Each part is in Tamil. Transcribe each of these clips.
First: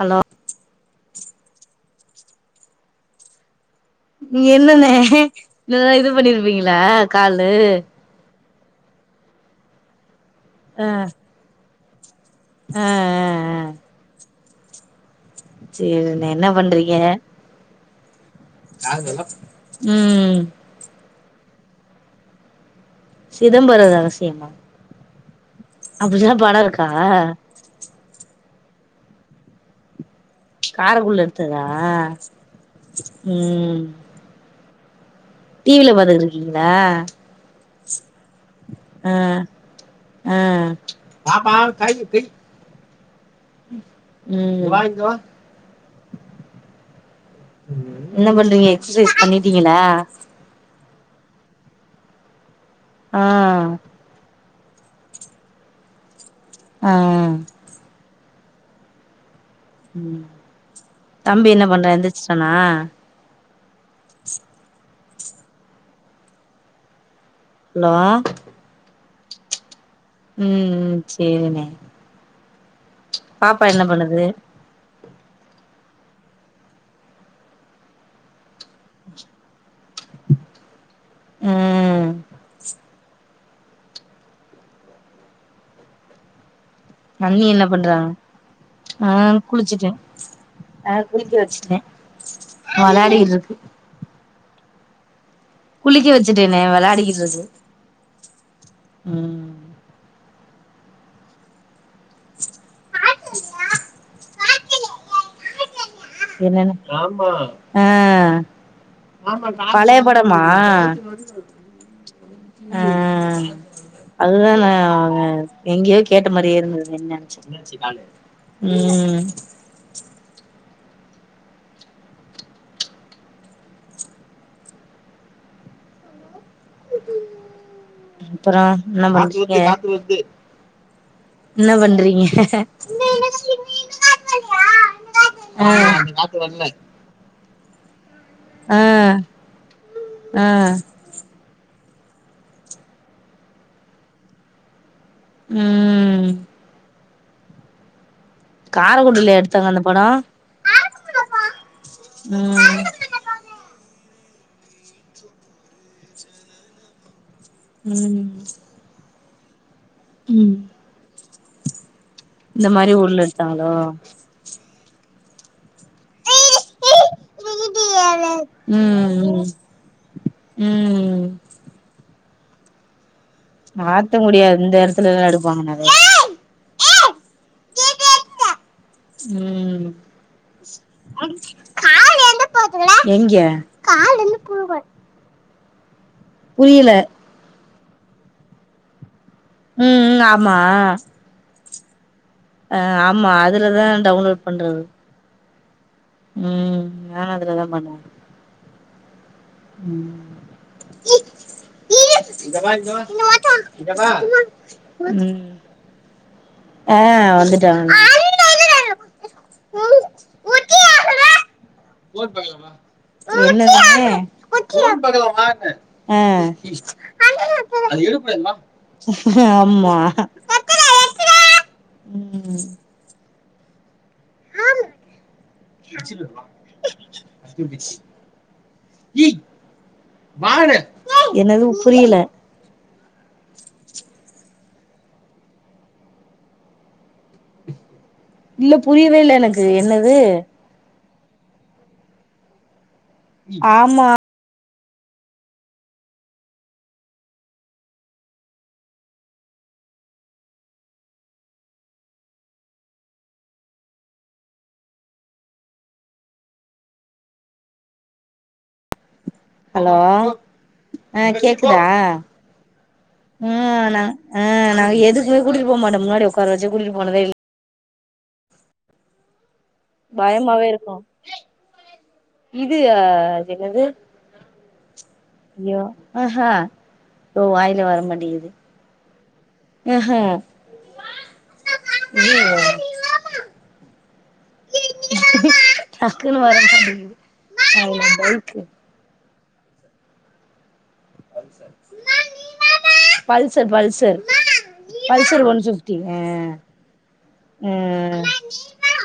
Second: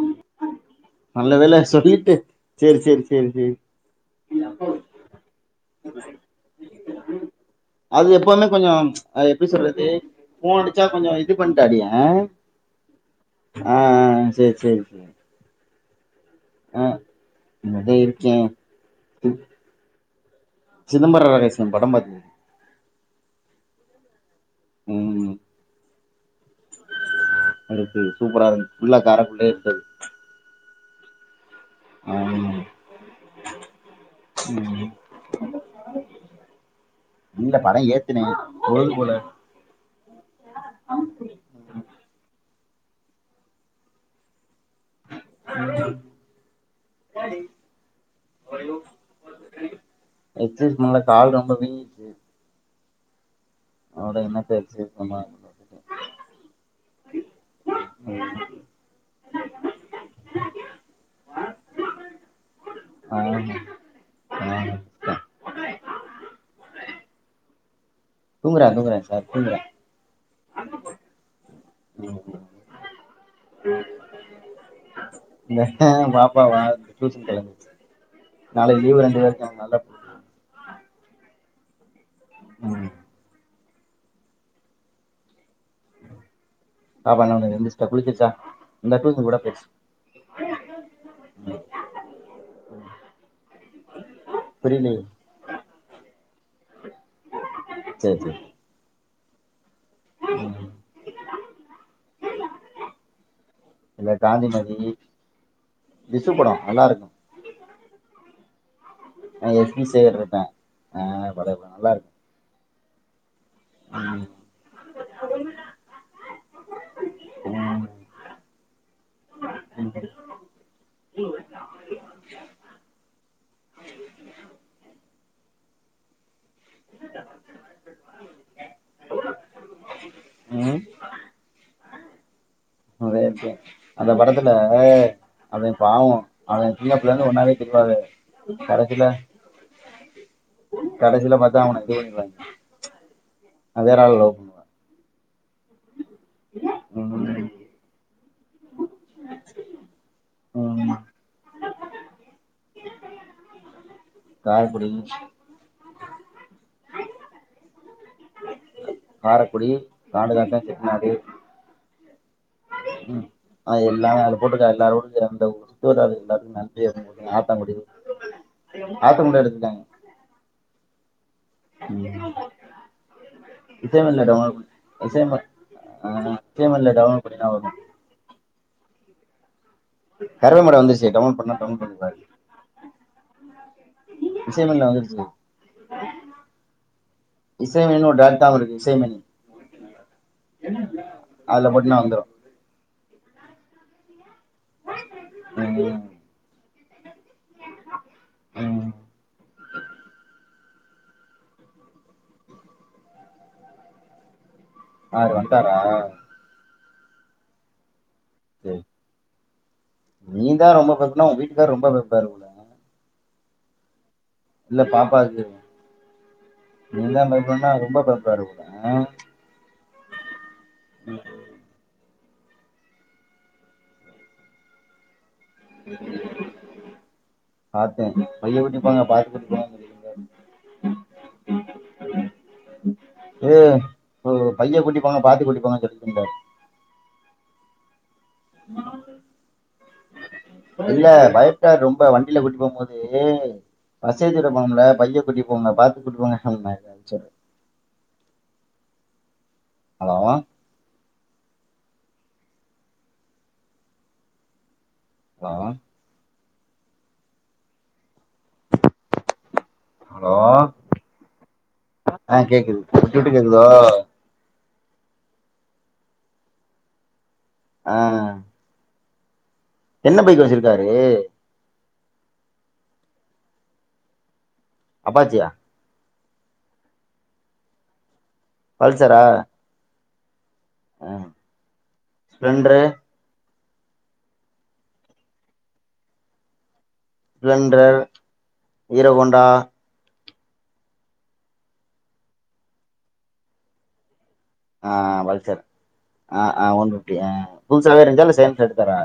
ஹலோ நல்ல வேல சொல்லி டு சேரி சேரி சேரி சேரி நீ என்னன்ன இல்ல இது பண்ணிருப்பீங்கள காலு கொஞ்சம் அது எப்டி சொல்றது ஓடுச்சா கொஞ்சோ இது பண்ட்ட அப்டியே ஆ அ அ அ சேர் சேரி சேரி செய்யனு என்ன ஆ பண்றீங்க இங்கதா இருக்கே ஆகுலலப் ம் சிதம்பர ரகசியம் படம் பாத்திங் சிதம்பர ரகசியம்மா ம் அப்டில்லா பட இருக்கா இருக்கு சூப்பரா இரு ஃபுல்லா காரக்குடிலயே எடுத்தது காரக்குடில் எடுத் ஆமா [unintelligible] உம் உம் டிவில பாத்து இருக்கீங்களா இல்ல படோ ஏத்துனே பொழுது போல ஆ ஆ ம் என்ன பண்றீங்க எக்ஸ்சசைஸ் பண்ணிட்டீங்களா எக்சைஸ் பண்ணல கால் ரொம்ப வீங்கிட்டு ஆ அட என்ன பேல் [unintelligible] ஆ ம் ம் தம்பி என்ன பண்றான் எந்திரிச்சிட்டானா அ ஹலோ தூங்குறா துங்குறா சா [unintelligible] ம் செரிண்ணே ம் பாப்பா என்ன பண்ணுது இந்த அ பாப்பாவா டியூஷன் கெளம்பிச்சு நாளை லீவ் ரெண்டு பேருக்கும் நல்லா ம் ம் பாப்பா அண்ணி பண்ணுது என்ன எந்திரிச்சிட்டா பண்றாங்க குளிச்சிருச்சா இந்தா ஆ டியூஷன் கூட போயிருச்சு குளிச்சுட்டேன் அ குளிக்க வச்சுட்டேன் வெளையாடிக்கிட்டு இருக்கு புரிலயே குளிக்க வச்சிட்டனே விளையாடிக்கிட்டு இருக்கு சரி சரி ம் [inaudible] இல்ல காந்தி நகர் ம் என்னன் ஆ நான் எஸ்பி பழைய சேகர் படமா இருப்பேன் ஆ படம் படம் நல்லா இருக்கும் அ அதுதா நா எங்கயோ கேட்ட மாரியே இருந்தது என்ன ம். ம் உஹ அப்றோ என்ன வ [unintelligible] க்கு ம். என்ன பன்றி [inaudible] ஒத எதி அந்த படத்துல அவ ஆ பாவோ அவ சின்ன புள்ளருந்து ஒன்னாவே திரி தெரியாது கடைசில ஆ ஆ கடைசில மத் தா உனக்கு கேக்குதா அவ வேறால் லவ் பண்ணுவா ம் [unintelligible] காரக்குடிலயா எடுத்தாங்க அந்த படோ ம் ம் காரக்குடி ம் காரக்குடி ம் காடுதாத்த செக்னாடி இந்த மாரி ம் ஊர்ல எடுத்தாங்களோ ஆ எல்லா அதுல போட்டுருக்க எல்லாரு [unintelligible] [unintelligible] த்து எல்லாத்த நன் இரு ஆத்தங்குடி ஆத்தங்குடிய ம் ம் எடுத்தாங்க ம் ம் மாத்த முடியாது இந்த எடத்துல எடுப்பாங்க நறையா டவுண்லோட் பண்ணிட்டா போது ம் வந்துருச்சு டவுன்லோட் பண்ணா டவுன்லோட் பண்ணி பாரு எங்க இசைமில்ல [inaudible] புரியல இசைமணின்னு ஒரு டேட்டாவு இருக்கு இசைமணி ம்க்ம் ஆமா அதுல போட்டினா வந்துரு அ ஆமா அதுலதா டவுன்லோட் பண்றது ம்க்ம் ம் நாங்க அதுலதா பண்ணுவோ ம் ம் சார் வன்டாரா ஆ வந்துட்டாங்க சேரி நீ தா ரொம்ப பயப்படுரனா உன் வீட்டுக்காரர் ரொம்ப பயப்படுவார் போல என்ன இல்ல பாப்பாக்கு நீதா பயப்படனா ரொம்ப பயப்படாத போல ஆ சே அ ஆமா [unintelligible] உம் பாத்தே பைய கூட்டிப்பொங்க பாத்து ஏய் கூட்டிபோங்கன் சொல்லிகிட்ருந்தாரு வாடா என்னது புரியல [unintelligible] பைய கூட்டி போங்க பாத்தி கூட்டி போங்கன் சொல்லிகிட்ருந்தாரு இல்ல புரியவே இல்ல எனக்கு என்ன து இல்ல பயப்டார் ரொம்ப வண்டில கூட்டி போம்போ து ஆமா பஸ் ஏத்தி விடப் போம்ல பைய கூட்டி போங்க பாத்து கூட்டு போங்க [unintelligible] ஹலோ ஹலோ ஹலோ ஆ கேக்குதா ஆ கேக்குது விட்டு விட்டு கேக்குதோ ம் நங் அ நாங்க எதுக்குமே கூட்டிட்டு போ மாட்டொ முன்னாடி ஒக்கார வச்சு கூட்டிட்டு போனதே இல் ஆ என்ன பைக்கு பயமாவே வச்சுருக்காரு இருக்கு இது அ அதென்னது அப்பாச்சியா அஹா தொ வாய்ல வரமாட்டேங்குது பல்சரா அஹ ஆ ஸ்ப்ளெண்ட்ரு இது டக்குனு வரமாட்டிங்கிது Splendor Hero Honda Pulsar Pulsar ஆ பல்சர் அ‌ ஆ ஒன் ஃபிஃப்டி அ புதுசாவே இருன்ச்சா இல்ல செகண்ட்ல எடுத்தாரா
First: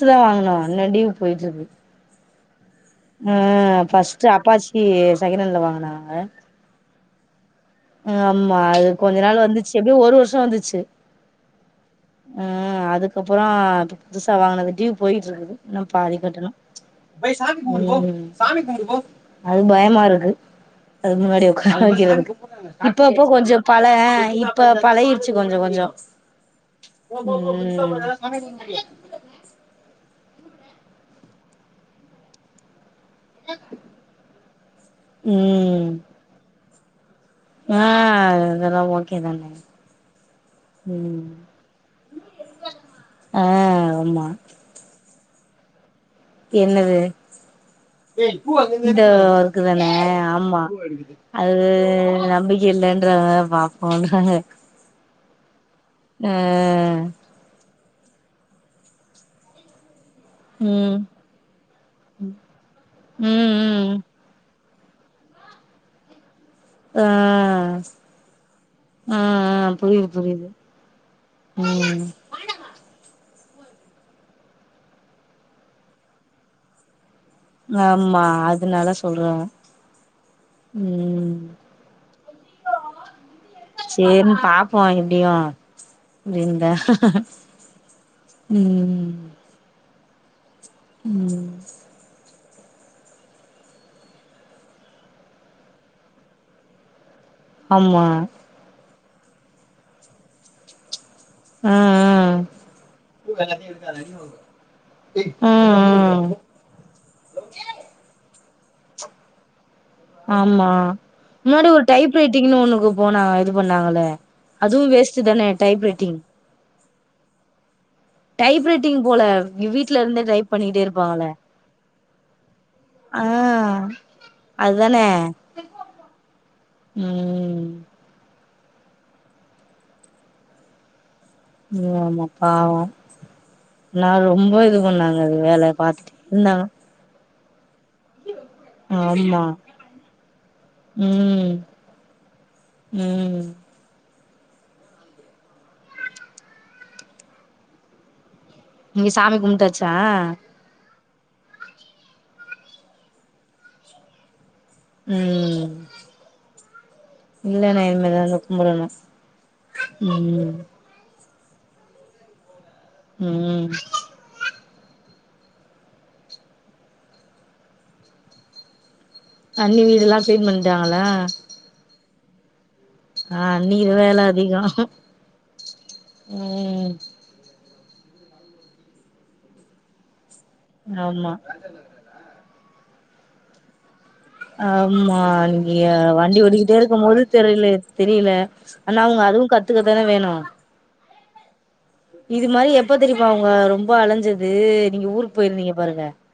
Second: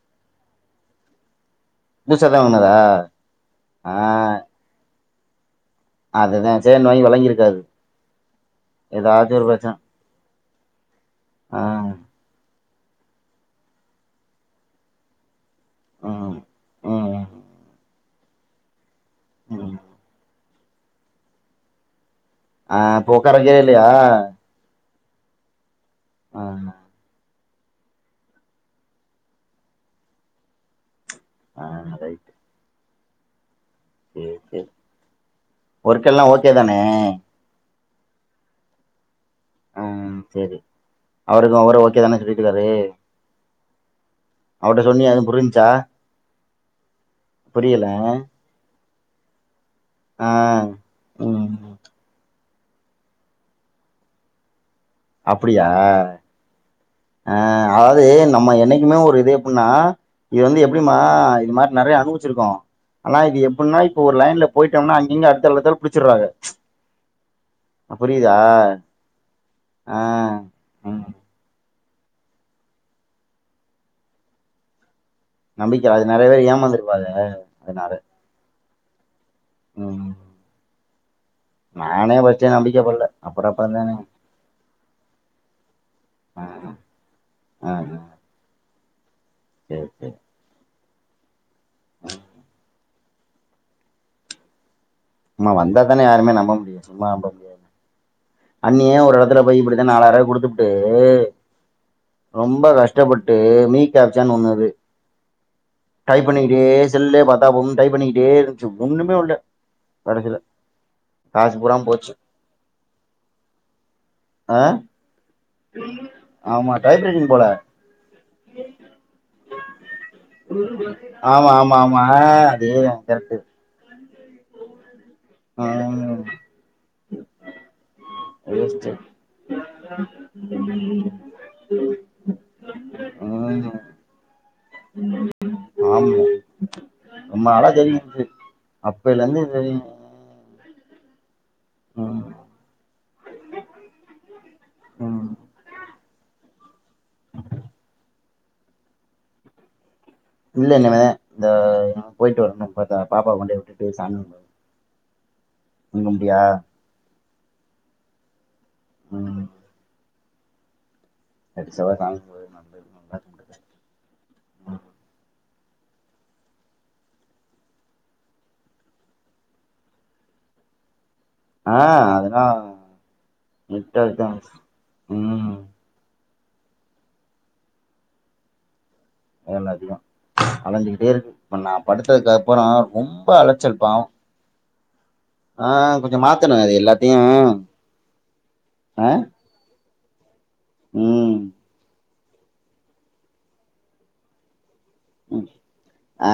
இப்பதா வாங்குனோ இன்ன டிவ் போயிட்ருக்கு புதுசாதா வங் ம் ஃபர்ஸ்ட்டு அப்பாச்சி செகனண்ட்ல வாங்கு அதுதா சே நோய் வெல ங்கி இருக்காது ஆம்மா அது கொஞ்ச நாள் வந்துச்சு எப்டியு ஒரு வருஷ வந்து ச்சு ஆ அ ம் அதுக்கப்புறொ இப்ப புதுசா வாங்குனது ட்யூ போயிட்ருக்குது இன்னு பாதி ம் கட்டணு ம் ம் சாமி கும்டு போ அது ம் பயமா இருக்கு அதுக் முன்னாடி ஒக்கார வைக்கறதுக்கு ஆ இப்ப இப்பப்போ உக்கார கொஞ்சொ வைக்கவே இல்லையா பல இப்ப பலகிர்சி கொஞ்சொ கொஞ்சொ ஆ ம் ஆ ரைட் சேரி சேரி ம் ம் ஒர்க் எல்லா ஓகே தான ஆ ஆ இதெல்லா ஒன் ம் சேரி ம் அவருக்கு அவரு ஓகே தான உங்க வீட்டுக்காரு ஆ ஆமா அவர்ட்ட சொன்னியா ஏதும் புரிஞ்சா என்னது இட க்குதான ஆ ஆம்மா அது ம் நம்பிக் இல்லன்றாங்க பாப்போன்றாங்க அப்பிட் ப்டியா ஆ ஆ அதாது நம்ம என்னைக்குமே ஒரு இது எப்புட்னா இது வந்து எப்டிமா ம் இது மாரி நெறையா அனுபவிச்சிருக்கோ ஆனா இது ம் எப்டின்னா ம் இப்ப ஒரு லைன்லப் போய்ட்டம்னா அங்கிங்க அத்தல் அத்தல் புடிச்சிற்றாக ஆ அ அ ஆ புரிது புரிது ம் ம் நம்பிக்க அது நெறையவே ஏமாந்துருப்பாரு ஆம்மா அத் துனால சொல்றாங்க ம் ம் நானே ஃபர்ஸ்ட்டே நம்பிக்க படல அப்புறம் அப்புறம் தானே சேரின்னு பாப்போ எப்டியு ஆ எங்க ஆ ம் ம் சேரி சேரி ம் ம் ம்மா வந்தாத்தான யாருமே நம்ப முடியு சும்மா போ ஆம்மா ஒர் எடத்துல போய் இப்புடிதா நாலாயரூவாய குடுத்துப்புட்டு ஆ ரொம்ப கஷ்டப்பட்டு மீக் கேப்ச்சான்னு ஒன்னுது ஆ ம் டைப் ம் பண்ணிக்கிட்டே செல்லே பாத்தாப் போது டைப் பண்ணிக்கிட்டே இரு ச்சு ஒண்ணுமே ஆவல ஆம்மா முன்னாடி ஒரு போச்சு டைப் ரைட்டிங்னு ஒன்னுக்கு போனாங்க இது பண்ணாங்கலே ஆ அதுவு வேஸ்ட்டு தானே டைப்ரெட்டிங் மா டைப் ரைடிங் போல டைப் ரைட்டிங் போல வீட்ல இருந்தே டைப் பண்ணிக்ட்டே இருப்பாங்ளே ஆமா ஆமா ஆமா ஆ தேதா கரெக்ட்டு அது தானே ஆ [unintelligible] ம் வேஸ்ட்டு நியாமா பாவோ ம் நா [unintelligible] ரொம்ப இது பண்ணாங்க அது வேல பாத்துட்டு இந்தாங்க ஒம்மாளை தெரியு [unintelligible] ஆமா அப்பய்லந்தே தெரியு ம் ம் ம் ம் இங்க சாமி கும்டாச் இல்ல இன்மேத த போயிட்டு வரணு இப்பதா பாப்பாவ கொண்டு போய் விட்டுட்டு சாமி கும்டணு ம் இல்லனா இனிமேதா தொ கும்படணு ம் கடிச்சாவா தாங்க போது நல்லது நல்லா கும்பிடு ம் அண்ணி வீடுலா க்ளீன் பண்டாங்ளா ஆ அதுனா ஆ நீர் வேல அதிகொ ம் ம் வேல அதிகொ அலஞ்சுகிட்டே இருக்கு ஆமா இப்ப நா படுத்தகப் பறோ ரொம்ப அலச்சல் பாவொ ஆமா நீங்க வண்டி மாத்தணு அது ஓட்டிக்கிட்டே இருக்கும் எல்லாத்தையு போது தெரில தெரியில ஆனா ஆ அவுங்க அதுவு கத்துக்க தானெ வேணு ம் இது மாரி எப்ப தெரிமா அவுங்க ரொம்ப அலஞ்சது நீங்க ஊருக் ம் போயிருந்தீங்க பாருங்க ஆ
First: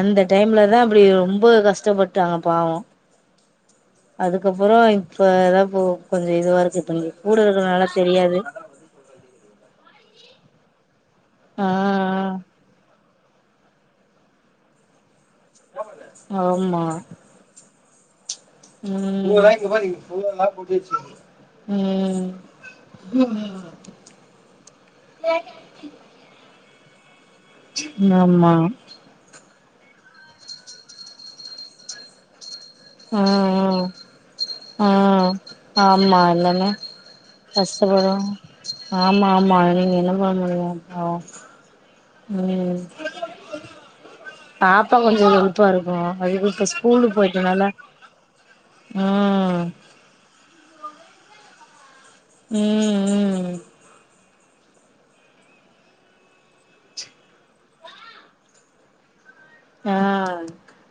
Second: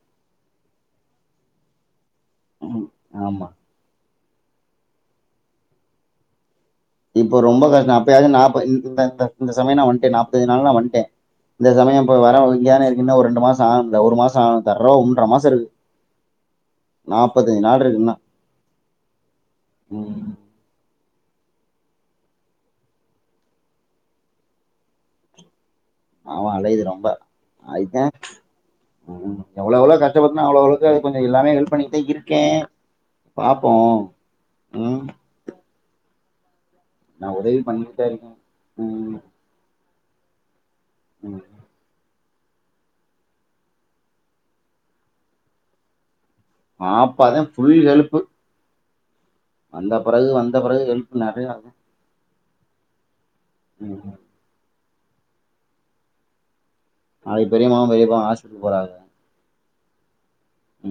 அந்த டைம்லதா அப்டி ரொம்ப கஷ்டபட் ட்டாங்க பாவொ ம் ஆமா அதுக்கப்பறொ இப்ப தா போ கொஞ்சொ இதுவா இருக் இப்ப ரொம்ப கஷ்டொ அப்பயாது நாப்ப இந் இந்த இந்த இந்த சமய நா வன்டேன் நாப் தஞ்சு நாள் நா வன்ட்டே ஆ இந்த சமயம்ப்ப வர ஒ இங்கியான இருக்கின்டா ஒர் ரெண் டு மாச ஆகுந்த ஒரு மாச ஆகு தரோ ஒன்ற மா சருகு ஆ ஆமா நாப்பத்தஞ்சு நாள்ருகு இன்னா ம் ம் ஆமா அலையிது ரொம்ப ஆமா எவ்ளவ்ளொ கஷ்டப்பத்துனா அவ்ளொவ்ளக்கு அதுக்கொஞ்ச எல்லாமே ஹெல்ப் பண்ணிட்தே இருக்கே ம் பாப்போ ம் ம் ஆமா எல்லத் நா [unintelligible] உதவி பண்ணிக்கிட்டே கஷ்டப்படு இருக்கே ம் ஆமா ஆமா நீங்க என்னம் [unintelligible] ஓ ம் ம் பாப்பாக் கொஞ்சொ ஹெல்ப்பா இருக்கு அதுக்கு இப்ப ஸ்கூலுக்கு பாப்பாதே போயிட்டனால ஃபுல் ஹெல்ப்பு ம் வந்த பிறகு வந் த பிறகு ஹெல்ப் நெறையா அதே ம் ம் ம்ம் நாளைக் பெரிமாவு பெரிப்பாவு ஹாஸ்பிடல் போறாங்க ஆ உ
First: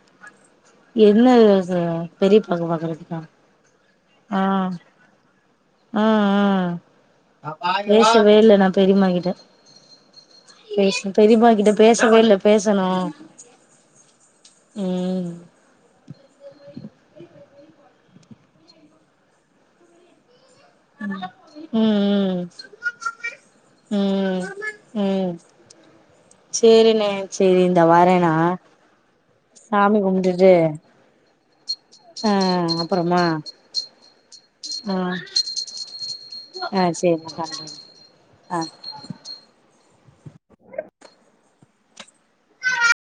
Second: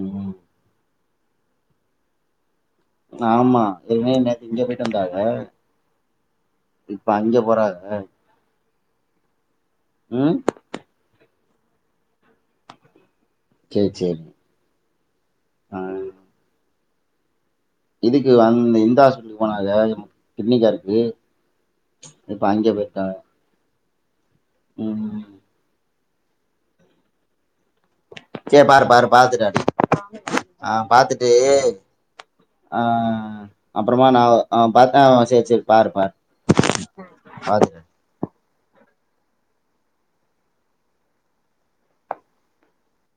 என்ன இது பெரிப் அது வர்ரதுக்கா ஆமா ஏற்கனவே ஆ நேத்து இங்க போயிட்டு வந்தாங்க ஆ இப்ப அங்க ஆ போறாக பேசவேல்ல ந பெரிமாகிட்ட ம் பேஸ் பெரிமா இத பேசவே இல்ல பேசணு சேரி சேரி ம் ஆ இதுக்கு அந் இந்தா ஹாஸ்டலுக் போனாக ட்னிக்காருக்கு இப்போ ம் அஞ்ச பேய்ட்டாக ம் ம் சேரி நே சே பாரு பாரு பாத்துட்ட சாமி கும்ட்டுட்டு ஆ பாத்துட்டு ஆ அப்புறமா அப்பறமா நாவ ஆ பாத்தா வு சேர் சேர் பாரு ஆ சேரிண்ணா பாரு பண்றேண்ணா ஆ